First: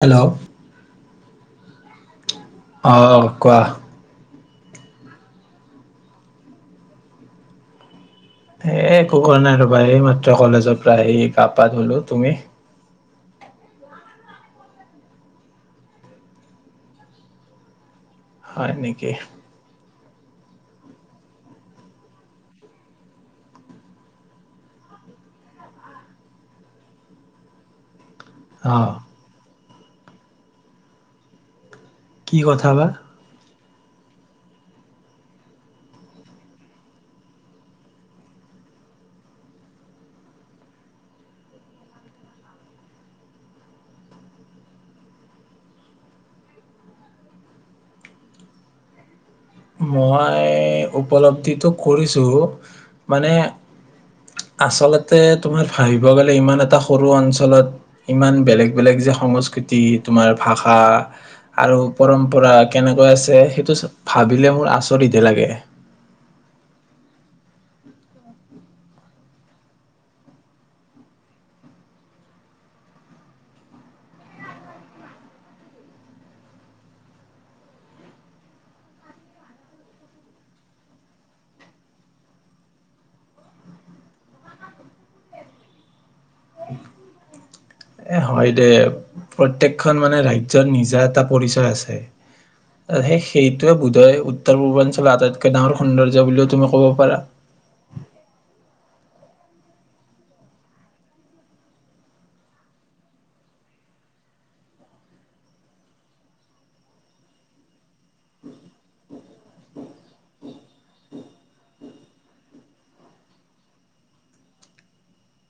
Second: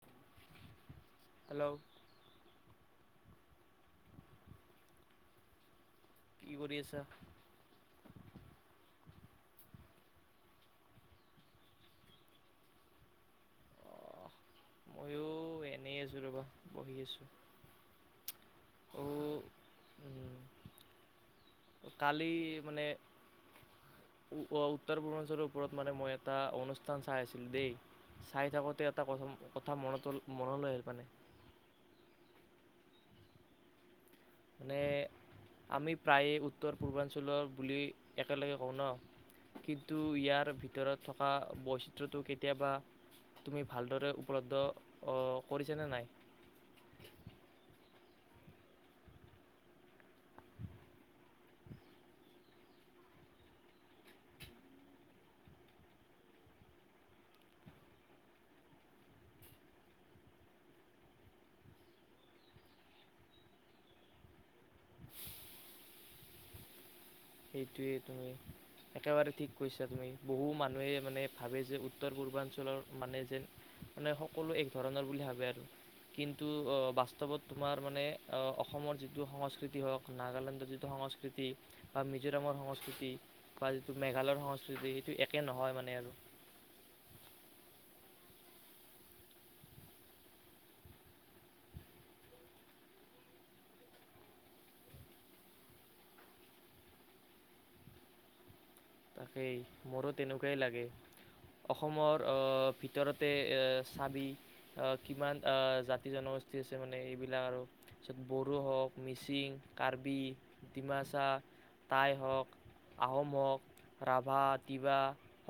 Hello, hello, অহ -কোৱা কি কৰি আছা? এ ', একো কৰা নাই ৰবা এই মাত্ৰ কলেজৰ পৰা আহি গা- পা ধুলো। তুমি? অ ময়ো এনেই আছো ৰবা বহি আছো। হয় নেকি? কালি মানে উৱ উত্তৰ -পূৰ্বাঞ্চলৰ ওপৰত মানে মই এটা অনুষ্ঠান চাই আছিলো দেই, চাই অ থাকোতে এটা কথা ম, কথা মনতল মনলৈ আহে পানে। কি কথা বা? মানে আমি প্ৰায়ে উত্তৰ- পূৰ্বাঞ্চলৰ বুলি একেলগে কওঁ ন', কিন্তু ইয়াৰ ভিতৰত থকা বৈচিত্ৰটো কেতিয়াবা তুমি ভালদৰে উপলব্ধ অ ', কৰিছানে নাই? মই উপলব্ধিটো কৰিছো মানে আচলতে তোমাৰ ভাবিব গ'লে ইমান এটা সৰু অঞ্চলত ইমান বেলেগ -বেলেগ যে সংস্কৃতি তোমাৰ ভাষা আৰু পৰম্পৰা কেনেকৈ আছে সেইটো, ভাবিলে মোৰ আচৰিতহে লাগে। সেইটোৱে তুমি একেবাৰে ঠিক কৈছা তুমি। বহু মানুহে মানে ভাবে যে উত্তৰ- পূৰ্বাঞ্চলৰ মানে যে মানে সকলো এক ধৰণৰ বুলি ভাবে আৰু কিন্তু বাস্তৱত তোমাৰ মানে অসমৰ যিটো সংস্কৃতি হওক নাগালেণ্ডৰ যিটো সংস্কৃতি, বা মিজোৰামৰ -সংস্কৃতি বা যিটো মেঘালয়ৰ - সংস্কৃতি সেইটো একে নহয় মানে আৰু, - এ', হয় দে প্ৰত্যকখন মানে ৰাজ্যৰ নিজা এটা পৰিচয় আছে, সেইটোৱে বোধয় উত্তৰ পূৰ্বাঞ্চলৰ আটাইতকৈ ডাঙৰ সৌন্দৰ্য বুলিও তুমি কব পাৰা। তাকেই মোৰো তেনেকুৱাই লাগে অসমৰ অ', ভিতৰতে এ চাবি কিমান জাতি জনগোষ্ঠী আছে মানে এইবিলাক আৰু তাৰ বড়ো হওক মিচিং -কাৰ্বি -ডিমাচা -টাই হওক, আহোম হওক, ৰাভা -তিৱা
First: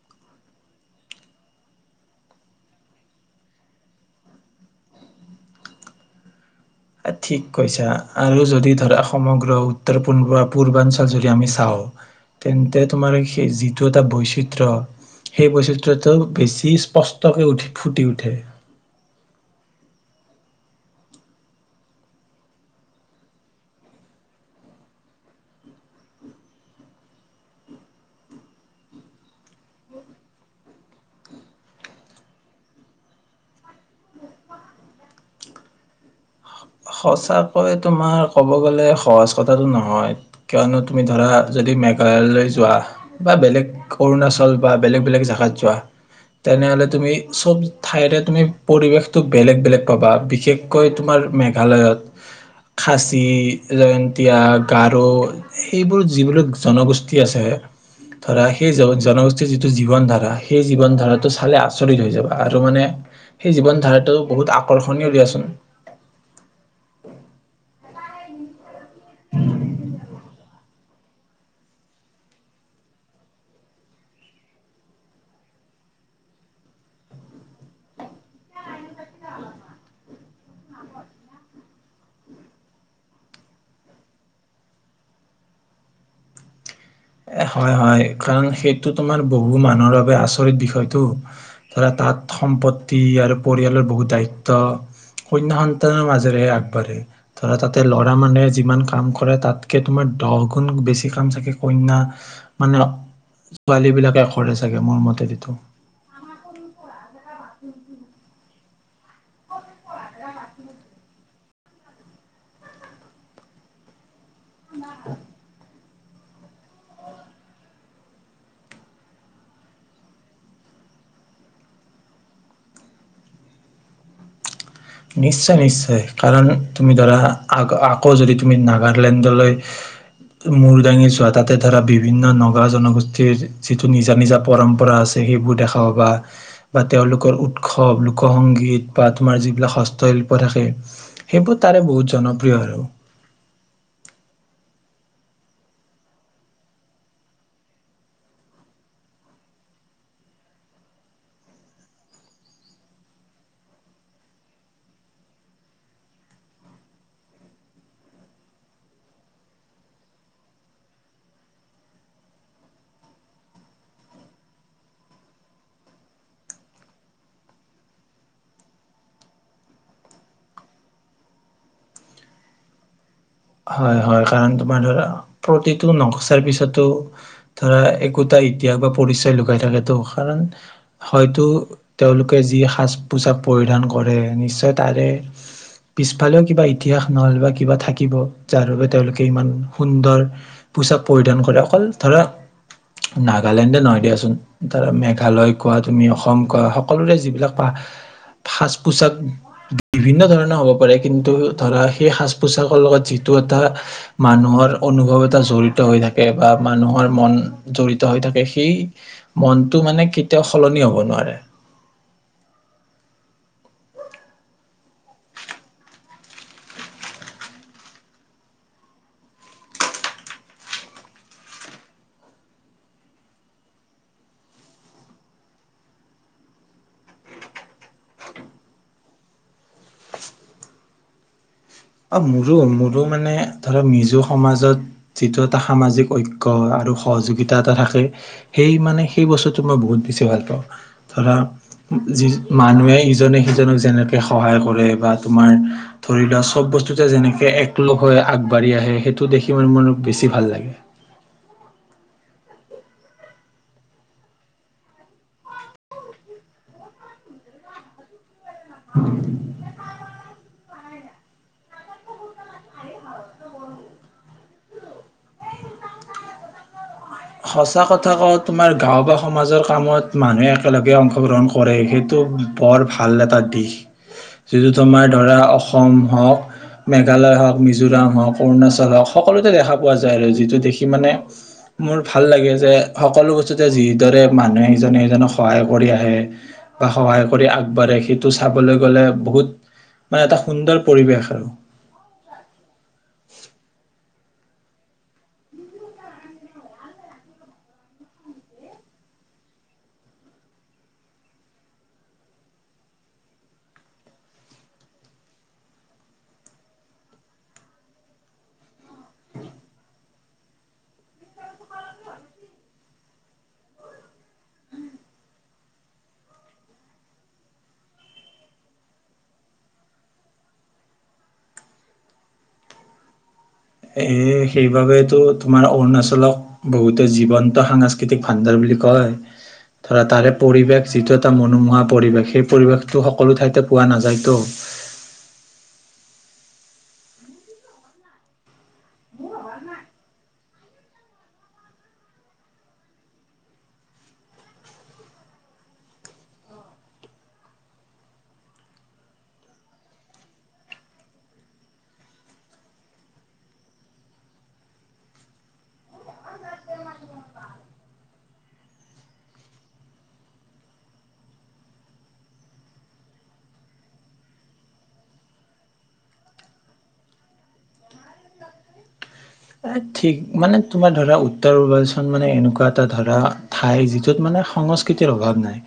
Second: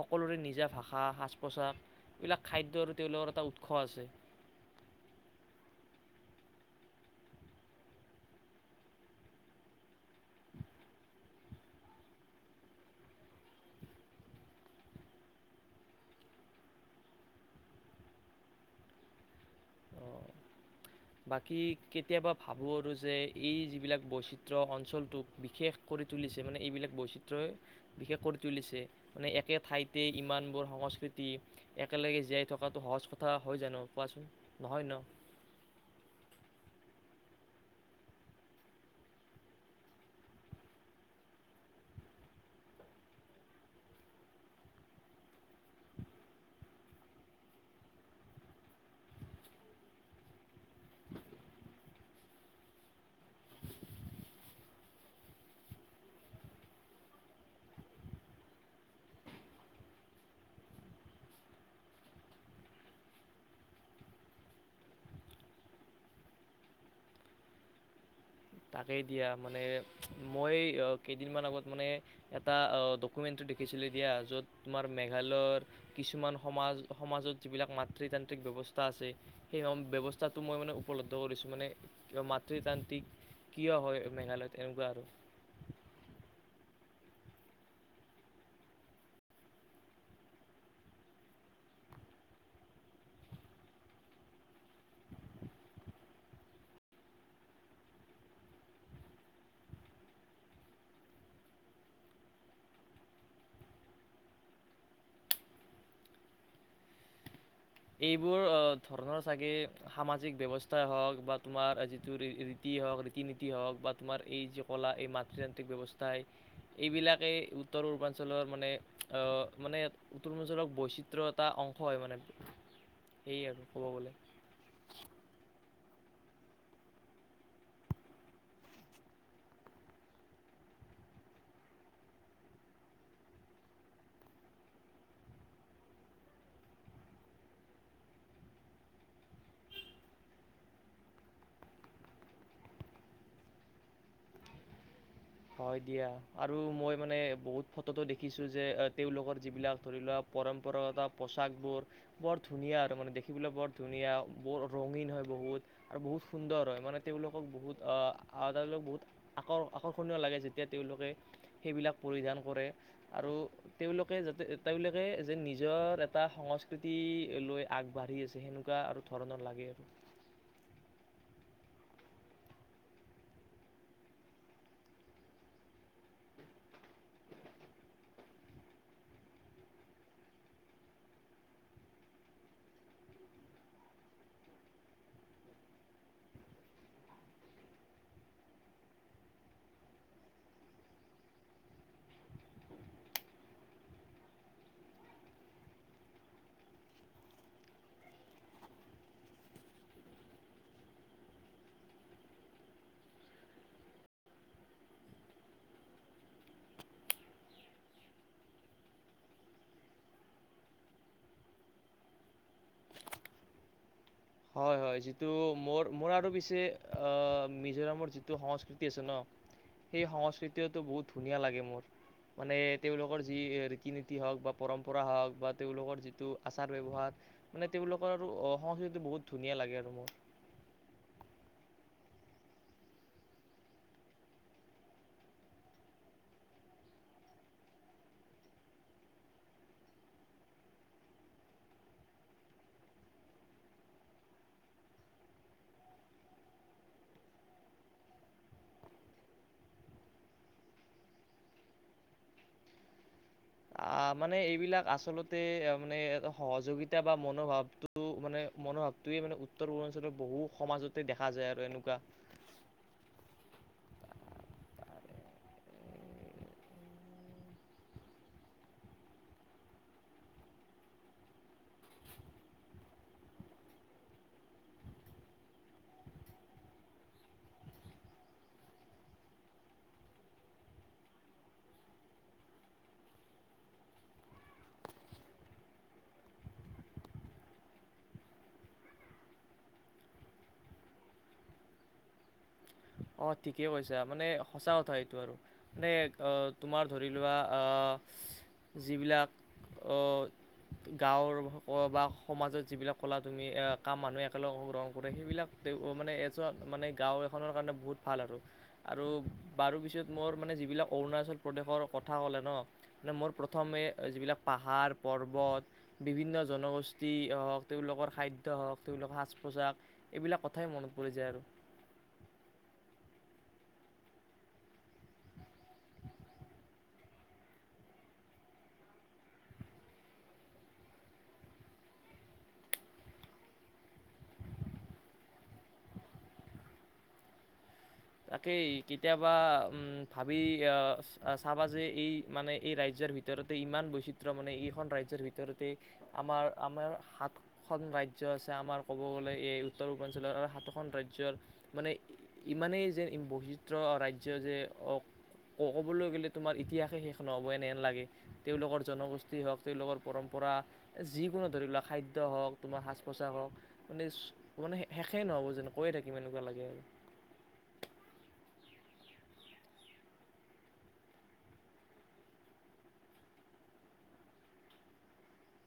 সকলোৰে নিজা ভাষা, সাজ- -পোছাক এইবিলাক খাদ্যৰ তেওঁলোকৰ এটা উৎস আছে। ঠিক কৈছা আৰু যদি ধৰা সমগ্ৰ উত্তৰ পূ্ব পূৰ্বাঞ্চল যদি আমি চাওঁ তেন্তে তোমাৰ সেই যিটো এটা বৈচিত্ৰ সেই বৈচিত্ৰটো বেছি স্পষ্টকে উঠি ফুটি উঠে। বাকী কেতিয়াবা ভাবোঁ আৰু যে, এই যিবিলাক বৈচিত্ৰ অঞ্চলটোক বিশেষ কৰি তুলিছে মানে এইবিলাক বৈচিত্ৰই বিশেষ কৰি তুলিছে। মানে একে ঠাইতে ইমানবোৰ সংস্কৃতি একেলগে জীয়াই থকাটো সহজ কথা হয় জানো কোৱাচোন, নহয় ন? সচাকৈ তোমাৰ ক'ব গ'লে সহজ কথাটো নহয় কিয়নো তুমি ধৰা যদি মেঘালয় যোৱা বা বেলেগ অৰুণাচল বা বেলেগ - বেলেগ জেগাত যোৱা তেনেহলে তুমি চব ঠাইৰে তুমি পৰিৱেশটো বেলেগ -বেলেগ পাবা বিশেষকৈ তোমাৰ মেঘা, মেঘালয়ত খাচী- জয়ন্তীয়া - গাৰ সেইবোৰ যিবোৰ জনগোষ্ঠী আছে ধৰা, সেই জনগোষ্ঠীৰ যিটো জীৱন ধাৰা সেই জীৱন ধাৰাটো চালে আচৰিত হৈ যাবা আৰু মানে সেই জীৱন ধাৰাটো বহুত আকৰ্ষণীয় দিয়াচোন। তাকেই দিয়া মানে মই, কেইদিনমান আগত মানে এটা ডকুমেন্টতো দেখিছিলো দিয়া য'ত তোমাৰ মেঘালয়ৰ কিছুমান সমাজ- সমাজত যিবিলাক মাতৃ তান্ত্ৰিক ব্যৱস্থা, আছে সেই ব্যৱস্থা, তাতো মই মানে উপলব্ধ কৰিছোঁ মানে মাতৃতান্ত্ৰিক, কিয় হয় মেঘালয়ত এনেকুৱা আৰু। এ', হয়- হয় কাৰণ সেইটো তোমাৰ বহু মানুহৰ বাবে আচৰিত বিষয়টো, ধৰা তাত সম্পত্তি আৰু পৰিয়ালৰ বহু দায়িত্ব কন্যা -সন্তানৰ মাজেৰেহে আগবাঢ়ে ধৰা তাতে লৰা মানুহে যিমান কাম কৰে তাতকে তোমাৰ দহ গুণ বেছি কাম চাগে, কন্যা মানে ছোৱালী বিলাকেখৰে চাগে মোৰ মতেদিটো। এইবোৰ ধৰণৰ চাগে সামাজিক ব্যৱস্থাই হওঁক বা তোমাৰ যিটো ৰীতি হওক ৰীতি- নীতি হওঁক বা তোমাৰ, এই যে কলা এই মাতৃৃতান্ত্ৰিক ব্যৱস্থা, - তাই এইবিলাকেই উত্তৰ -পূৰ্বাঞ্চলৰ মানে, মানে উত্তৰ -পূৰ্বাঞ্চলৰ বৈচিত্ৰ এটা অংশ হয় মানে। এই আৰু ক'ব গলে। নিশ্চয়-নিশ্চয় কাৰণ তুমি ধৰা আ -আকৌ যদি তুমি নাগালেণ্ডলৈ মূৰ দাঙি যোৱা তাতে ধৰা বিভিন্ন নগা -জনগোষ্ঠীৰ যিটো নিজা নিজা পৰম্পৰা আছে সেইবোৰ দেখা পাবা বা তেওঁলোকৰ উৎসৱ লোক সংংগীত বা তোমাৰ যিবিলাক, হস্তশিল্প থাকে সেইবোৰ তাৰে বহুত জনপ্ৰিয় আৰু। হয় দিয়া আৰু মই মানে বহুত ফটোতো দেখিছো যে তেওঁলোকৰ যিবিলাক ধৰি লোৱা পৰম্পৰাগত পোচাকবোৰ বৰ ধুনীয়া আৰু মানে দেখিবলৈ বৰ ধুনীয়া, বৰ ৰঙীন হয় বহুত আৰু বহুত সুন্দৰ হয় মানে তেওঁলোকক বহুত তেওঁলোক বহুত আকৰ্শন, ধুনীয়া লাগে যেতিয়া তেওঁলোকে সেইবিলাক পৰিধান কৰে আৰু তেওঁলোকে যাতে তেওঁলোকে যে নিজৰ এটা সংস্কৃতি লৈ আগবাঢ়ি আছে, সেনেকুৱা আৰু ধৰণৰ লাগে আৰু। হয় -হয় কাৰণ তোমাৰ ধৰা প্ৰতিটো নক্চাৰ পিছতো ধৰা একোটা ইতিহাস বা পৰিচয় লুকাই থাকেতো কাৰণ হয়তো তেওঁলোকে যি সাজ -পোছাক পৰিধান কৰে নিশ্চয় তাৰে পিছফালেও কিবা ইতিহাস নহলে বা কিবা থাকিব। যাৰ বাবে তেওঁলোকে ইমান সুন্দৰ পোচাক পৰিধান কৰে অকল ধৰা নাগালেণ্ডে নহয় দিয়াচোন ধৰা মেঘালয় কোৱা তুমি, অসম কোৱা, সকলোৰে যিবিলাক সাজ- পোচাক বিভিন্ন ধৰণৰ হ'ব পাৰে কিন্তু ধৰা সেই সাজ- -পোচাকৰ লগত, যিটো এটা মানুহৰ অনুভৱ এটা জড়িত হৈ থাকে বা মানুহৰ মন জড়িত হৈ থাকে সেই মনটো মানে কেতিয়াও সলনি হব নোৱাৰে হয় হয় যিটো মোৰ মোৰ আৰু পিছে মিজোৰামৰ যিটো সংস্কৃতি আছে ন সেই সংস্কৃতিটো বহুত ধুনীয়া লাগে মোৰ মানে তেওঁলোকৰ যি ৰীতি নীতি হওক বা পৰম্পৰা হওক বা তেওঁলোকৰ যিটো আচাৰ ব্যৱহাৰ মানে তেওঁলোকৰ আৰু সংস্কৃতিটো বহুত ধুনীয়া লাগে আৰু মোৰ অ মোৰো মোৰো মানে ধৰা মিজো সমাজত যিটো এটা সামাজিক ঐক্য আৰু সহযোগিতা এটা থাকে সেই মানে সেই বস্তুটো মই বহুত বেছি ভাল পাওঁ ধৰা যি মানুহে ইজনে সিজনক যেনেকে সহায় কৰে বা তোমাৰ ধৰি লোৱা চব বস্তুতে যেনেকে একলগ হৈ আগবাঢ়ি আহে সেইটো দেখি মানে মোৰ বেছি ভাল লাগে মানে এইবিলাক আচলতে মানে সহযোগিতা বা মনোভাৱটো মানে মনোভাৱটোৱে মানে উত্তৰ পূৰ্বাঞ্চলৰ বহু সমাজত দেখা যায় আৰু এনেকোৱা সঁচা কথা কওঁ তোমাৰ গাওঁ বা সমাজৰ কামত মানুহে একেলগে অংশগ্ৰহণ কৰে সেইটো বৰ ভাল এটা দিশ যিটো তোমাৰ ধৰা অসম হওক মেঘালয় হওঁক মিজোৰাম হওঁক অৰুণাচল হওঁক সকলোতে দেখা পোৱা যায় আৰু যিটো দেখি মানে মোৰ ভাল লাগে যে সকলো বস্তুতে যিদৰে মানুহে সিজনে সিজনক সহায় কৰি আহে বা সহায় কৰি আগবাঢ়ে সেইটো চাবলৈ গলে বহুত মানে এটা সুন্দৰ পৰিবেশ আৰু অ ঠিকেই কৈছা মানে সঁচা কথা এইটো আৰু মানে তোমাৰ ধৰি লোৱা আহ যিবিলাক অ গাঁৱৰ বা সমাজত যিবিলাক কলা তুমি কাম মানুহে একেলগ অংশগ্ৰহণ কৰে সেইবিলাক মানে এজন মানে গাঁও এখনৰ কাৰণে বহুত ভাল আৰু আৰু বাৰু পিছত মোৰ মানে যিবিলাক অৰুণাচল প্ৰদেশৰ কথা হলে ন মানে মোৰ প্ৰথমে যিবিলাক পাহাৰ পৰ্বত বিভিন্ন জনগোষ্ঠী হওক তেওঁলোকৰ খাদ্য হওঁক তেওঁলোকৰ সাজ পোছাক এইবিলাক কথাই মনত পৰি যায় আৰু এ সেইবাবেইটো তোমাৰ অৰুণাচলক বহুতে জীৱন্ত সাংস্কৃতিক ভাণ্ডাৰ বুলি কয় ধৰা তাৰে পৰিৱেশ যিটো এটা মনোমোহা পৰিৱেশ সেই পৰিৱেশটো সকলো ঠাইতে পোৱা নাযায়তো তাকেই কেতিয়াবা ভাবি চাবা যে এই মানে এই ৰাজ্যৰ ভিতৰতে ইমান বৈচিত্ৰ মানে এইখন ৰাজ্যৰ ভিতৰতে আমাৰ আমাৰ সাতখন ৰাজ্য আছে আমাৰ ক'ব গ'লে এই উত্তৰ পূৰ্বাঞ্চলৰ আৰু সাতখন ৰাজ্যৰ মানে ইমানেই যে ই বৈচিত্ৰ ৰাজ্য যে ক'বলৈ গ'লে তোমাৰ ইতিহাসে শেষ নহ'ব এনেহন লাগে তেওঁলোকৰ জনগোষ্ঠী হওক তেওঁলোকৰ পৰম্পৰা যিকোনো ধৰি লক খাদ্য হওক তোমাৰ সাজ পোছাক হওক মানে মানে শেষেই নহ'ব যেন কৈয়ে থাকিম এনেকুৱা লাগে আৰু এ ঠিক মানে তোমাৰ ধৰা উত্তৰ পূৰ্বাঞ্চল মানে এনেকোৱা এটা ধৰা ঠাই যিটোত মানে সংস্কৃতিৰ অভাৱ নাই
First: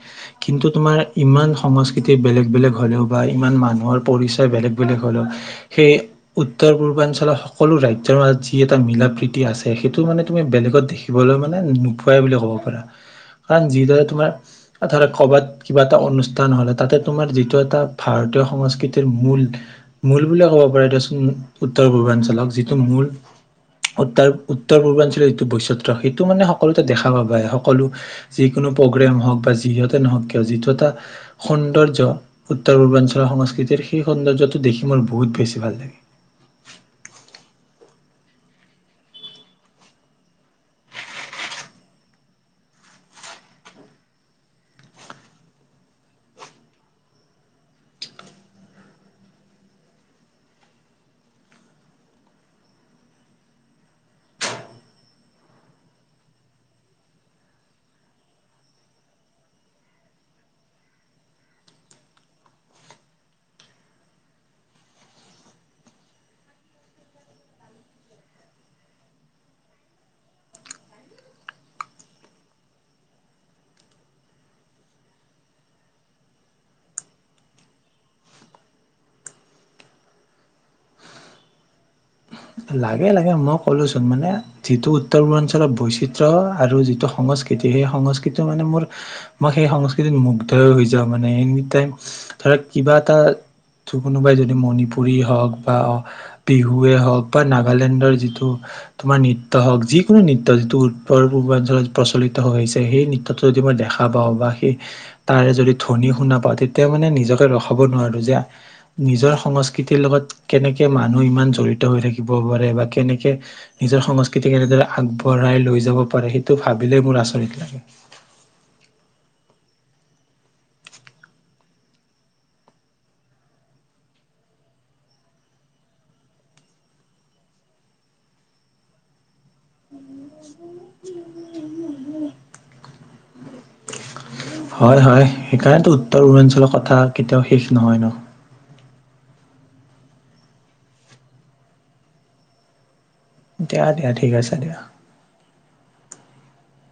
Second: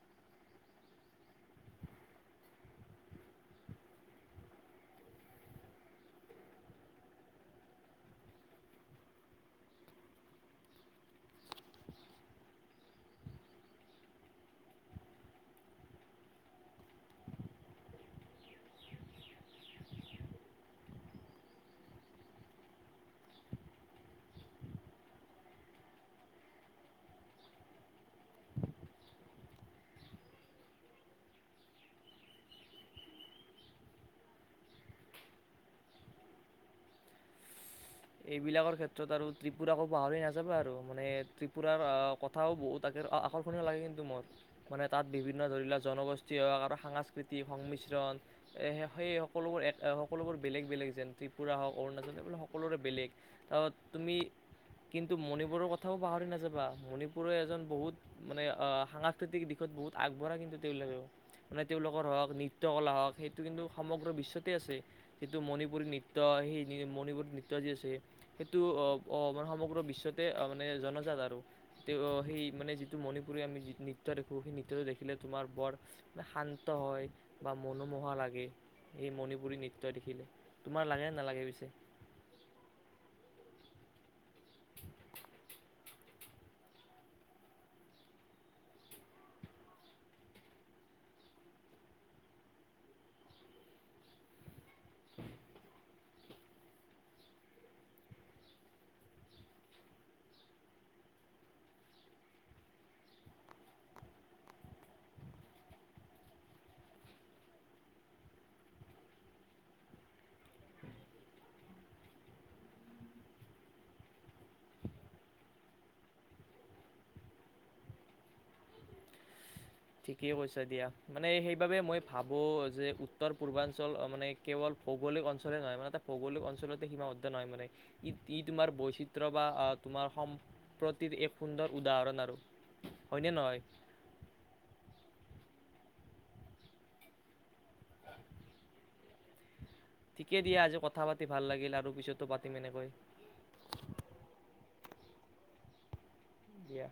কিন্তু তোমাৰ ইমান সংস্কৃতি বেলেগ বেলেগ হলেও বা ইমান মানুহৰ পৰিচয় বেলেগ বেলেগ হলেও সেই উত্তৰ পূৰ্বাঞ্চলৰ সকলো ৰাজ্যৰ মাজ যি এটা মিলা প্ৰীতি আছে সেইটো মানে তুমি বেলেগত দেখিবলৈ মানে নোপোৱাই বুলি ক'ব পাৰা কাৰণ যিদৰে তোমাৰ ধৰা ক'বাত কিবা এটা অনুষ্ঠান হলে তাতে তোমাৰ যিটো এটা ভাৰতীয় সংস্কৃতিৰ মূল মূল বুলিয়ে ক'ব পাৰা দেচোন উত্তৰ পূৰ্বাঞ্চলক যিটো মূল উত্তৰ উত্তৰ পূৰ্বাঞ্চলৰ যিটো বৈচিত্ৰ্য সেইটো মানে সকলোতে দেখা পাব সকলো যিকোনো প্ৰগ্ৰেম হওঁক বা যিহতে নহওক কিয় যিটো এটা সৌন্দৰ্য উত্তৰ পূৰ্বাঞ্চলৰ সংস্কৃতিৰ সেই সৌন্দৰ্যটো দেখি মোৰ বহুত বেছি ভাল লাগে এইবিলাকৰ ক্ষেত্ৰত আৰু ত্ৰিপুৰাকো পাহৰি নাযাবি আৰু মানে ত্ৰিপুৰাৰ কথাও বহুত তাকে আকৰ্ষণীয় লাগে কিন্তু মোৰ মানে তাত বিভিন্ন ধৰি লোৱা জনগোষ্ঠী হওক আৰু সাংস্কৃতিক সংমিশ্ৰণ সেই সকলোবোৰ এক সকলোবোৰ বেলেগ বেলেগ যেন ত্ৰিপুৰা হওক অৰুণাচল এইবিলাক সকলোৰে বেলেগ অ তুমি কিন্তু মণিপুৰৰ কথাও পাহৰি নাযাবা মণিপুৰৰে এজন বহুত মানে সাংস্কৃতিক দিশত বহুত আগবঢ়া কিন্তু তেওঁলোকেও মানে তেওঁলোকৰ হওক নৃত্য কলা হওক সেইটো কিন্তু সমগ্ৰ বিশ্বতেই আছে যেইটো মণিপুৰী নৃত্য সেই মণিপুৰী নৃত্য নৃত্য যি আছে সেইটো মান সমগ্ৰ বিশ্বতে মানে জনজাত আৰু তেওঁ সেই মানে যিটো মণিপুৰী আমি নৃত্য দেখোঁ সেই নৃত্যটো দেখিলে তোমাৰ বৰে শান্ত হয় বা মনোমোহা লাগে সেই মণিপুৰী নৃত্য দেখিলে তোমাৰ লাগে নালাগে পিছে লাগে লাগে মই ক'লোচোন মানে যিটো উত্তৰ পূৰ্বাঞ্চলৰ বৈচিত্ৰ্য আৰু যিটো সংস্কৃতি সেই সংস্কৃতি মানে মোৰ মই সেই সংস্কৃতিত মুগ্ধই হৈ যাওঁ মানে এনি টাইম ধৰক কিবা এটা কোনোবাই যদি মণিপুৰী হওক বা বিহুৱে হওক বা নাগালেণ্ডৰ যিটো তোমাৰ নৃত্য হওঁক যিকোনো নৃত্য যিটো উত্তৰ পূৰ্বাঞ্চলত প্ৰচলিত হৈ আহিছে সেই নৃত্যটো যদি মই দেখা পাওঁ বা সেই তাৰে যদি ধ্বনি শুনা পাওঁ তেতিয়া মানে নিজকে ৰখাব নোৱাৰো যে নিজৰ সংস্কৃতিৰ লগত কেনেকে মানুহ ইমান জড়িত হৈ থাকে থিব পাৰে বা কেনেকে নিজৰ সংস্কৃতি কেনেদৰে আগবঢ়াই লৈ যাব পাৰে সেইটো ভাবিলেই মোৰ আচৰিত লাগে ঠিকেই কৈছ দিয়া মানে সেইবাবে মই ভাবো যে উত্তৰ পূৰ্বাঞ্চল মানে কেৱল ভৌগলিক অঞ্চলেই নহয় মানে এটা ভৌগলিক অঞ্চলতে সীমাবদ্ধ নহয় মানে ই ই তোমাৰ বৈচিত্ৰ বা তোমাৰ সম্প্ৰতিৰ এক সুন্দৰ উদাহৰণ আৰু হয়নে নহয় হয় হয় সেইকাৰণেতো উত্তৰ পূৰ্বাঞ্চলৰ কথা কেতিয়াও শেষ নহয় ন ঠিকে দিয়া আজি কথা পাতি ভাল লাগিল আৰু পিছতো পাতিম এনেকৈ দিয়া দিয়া ঠিক আছে দিয়া দিয়া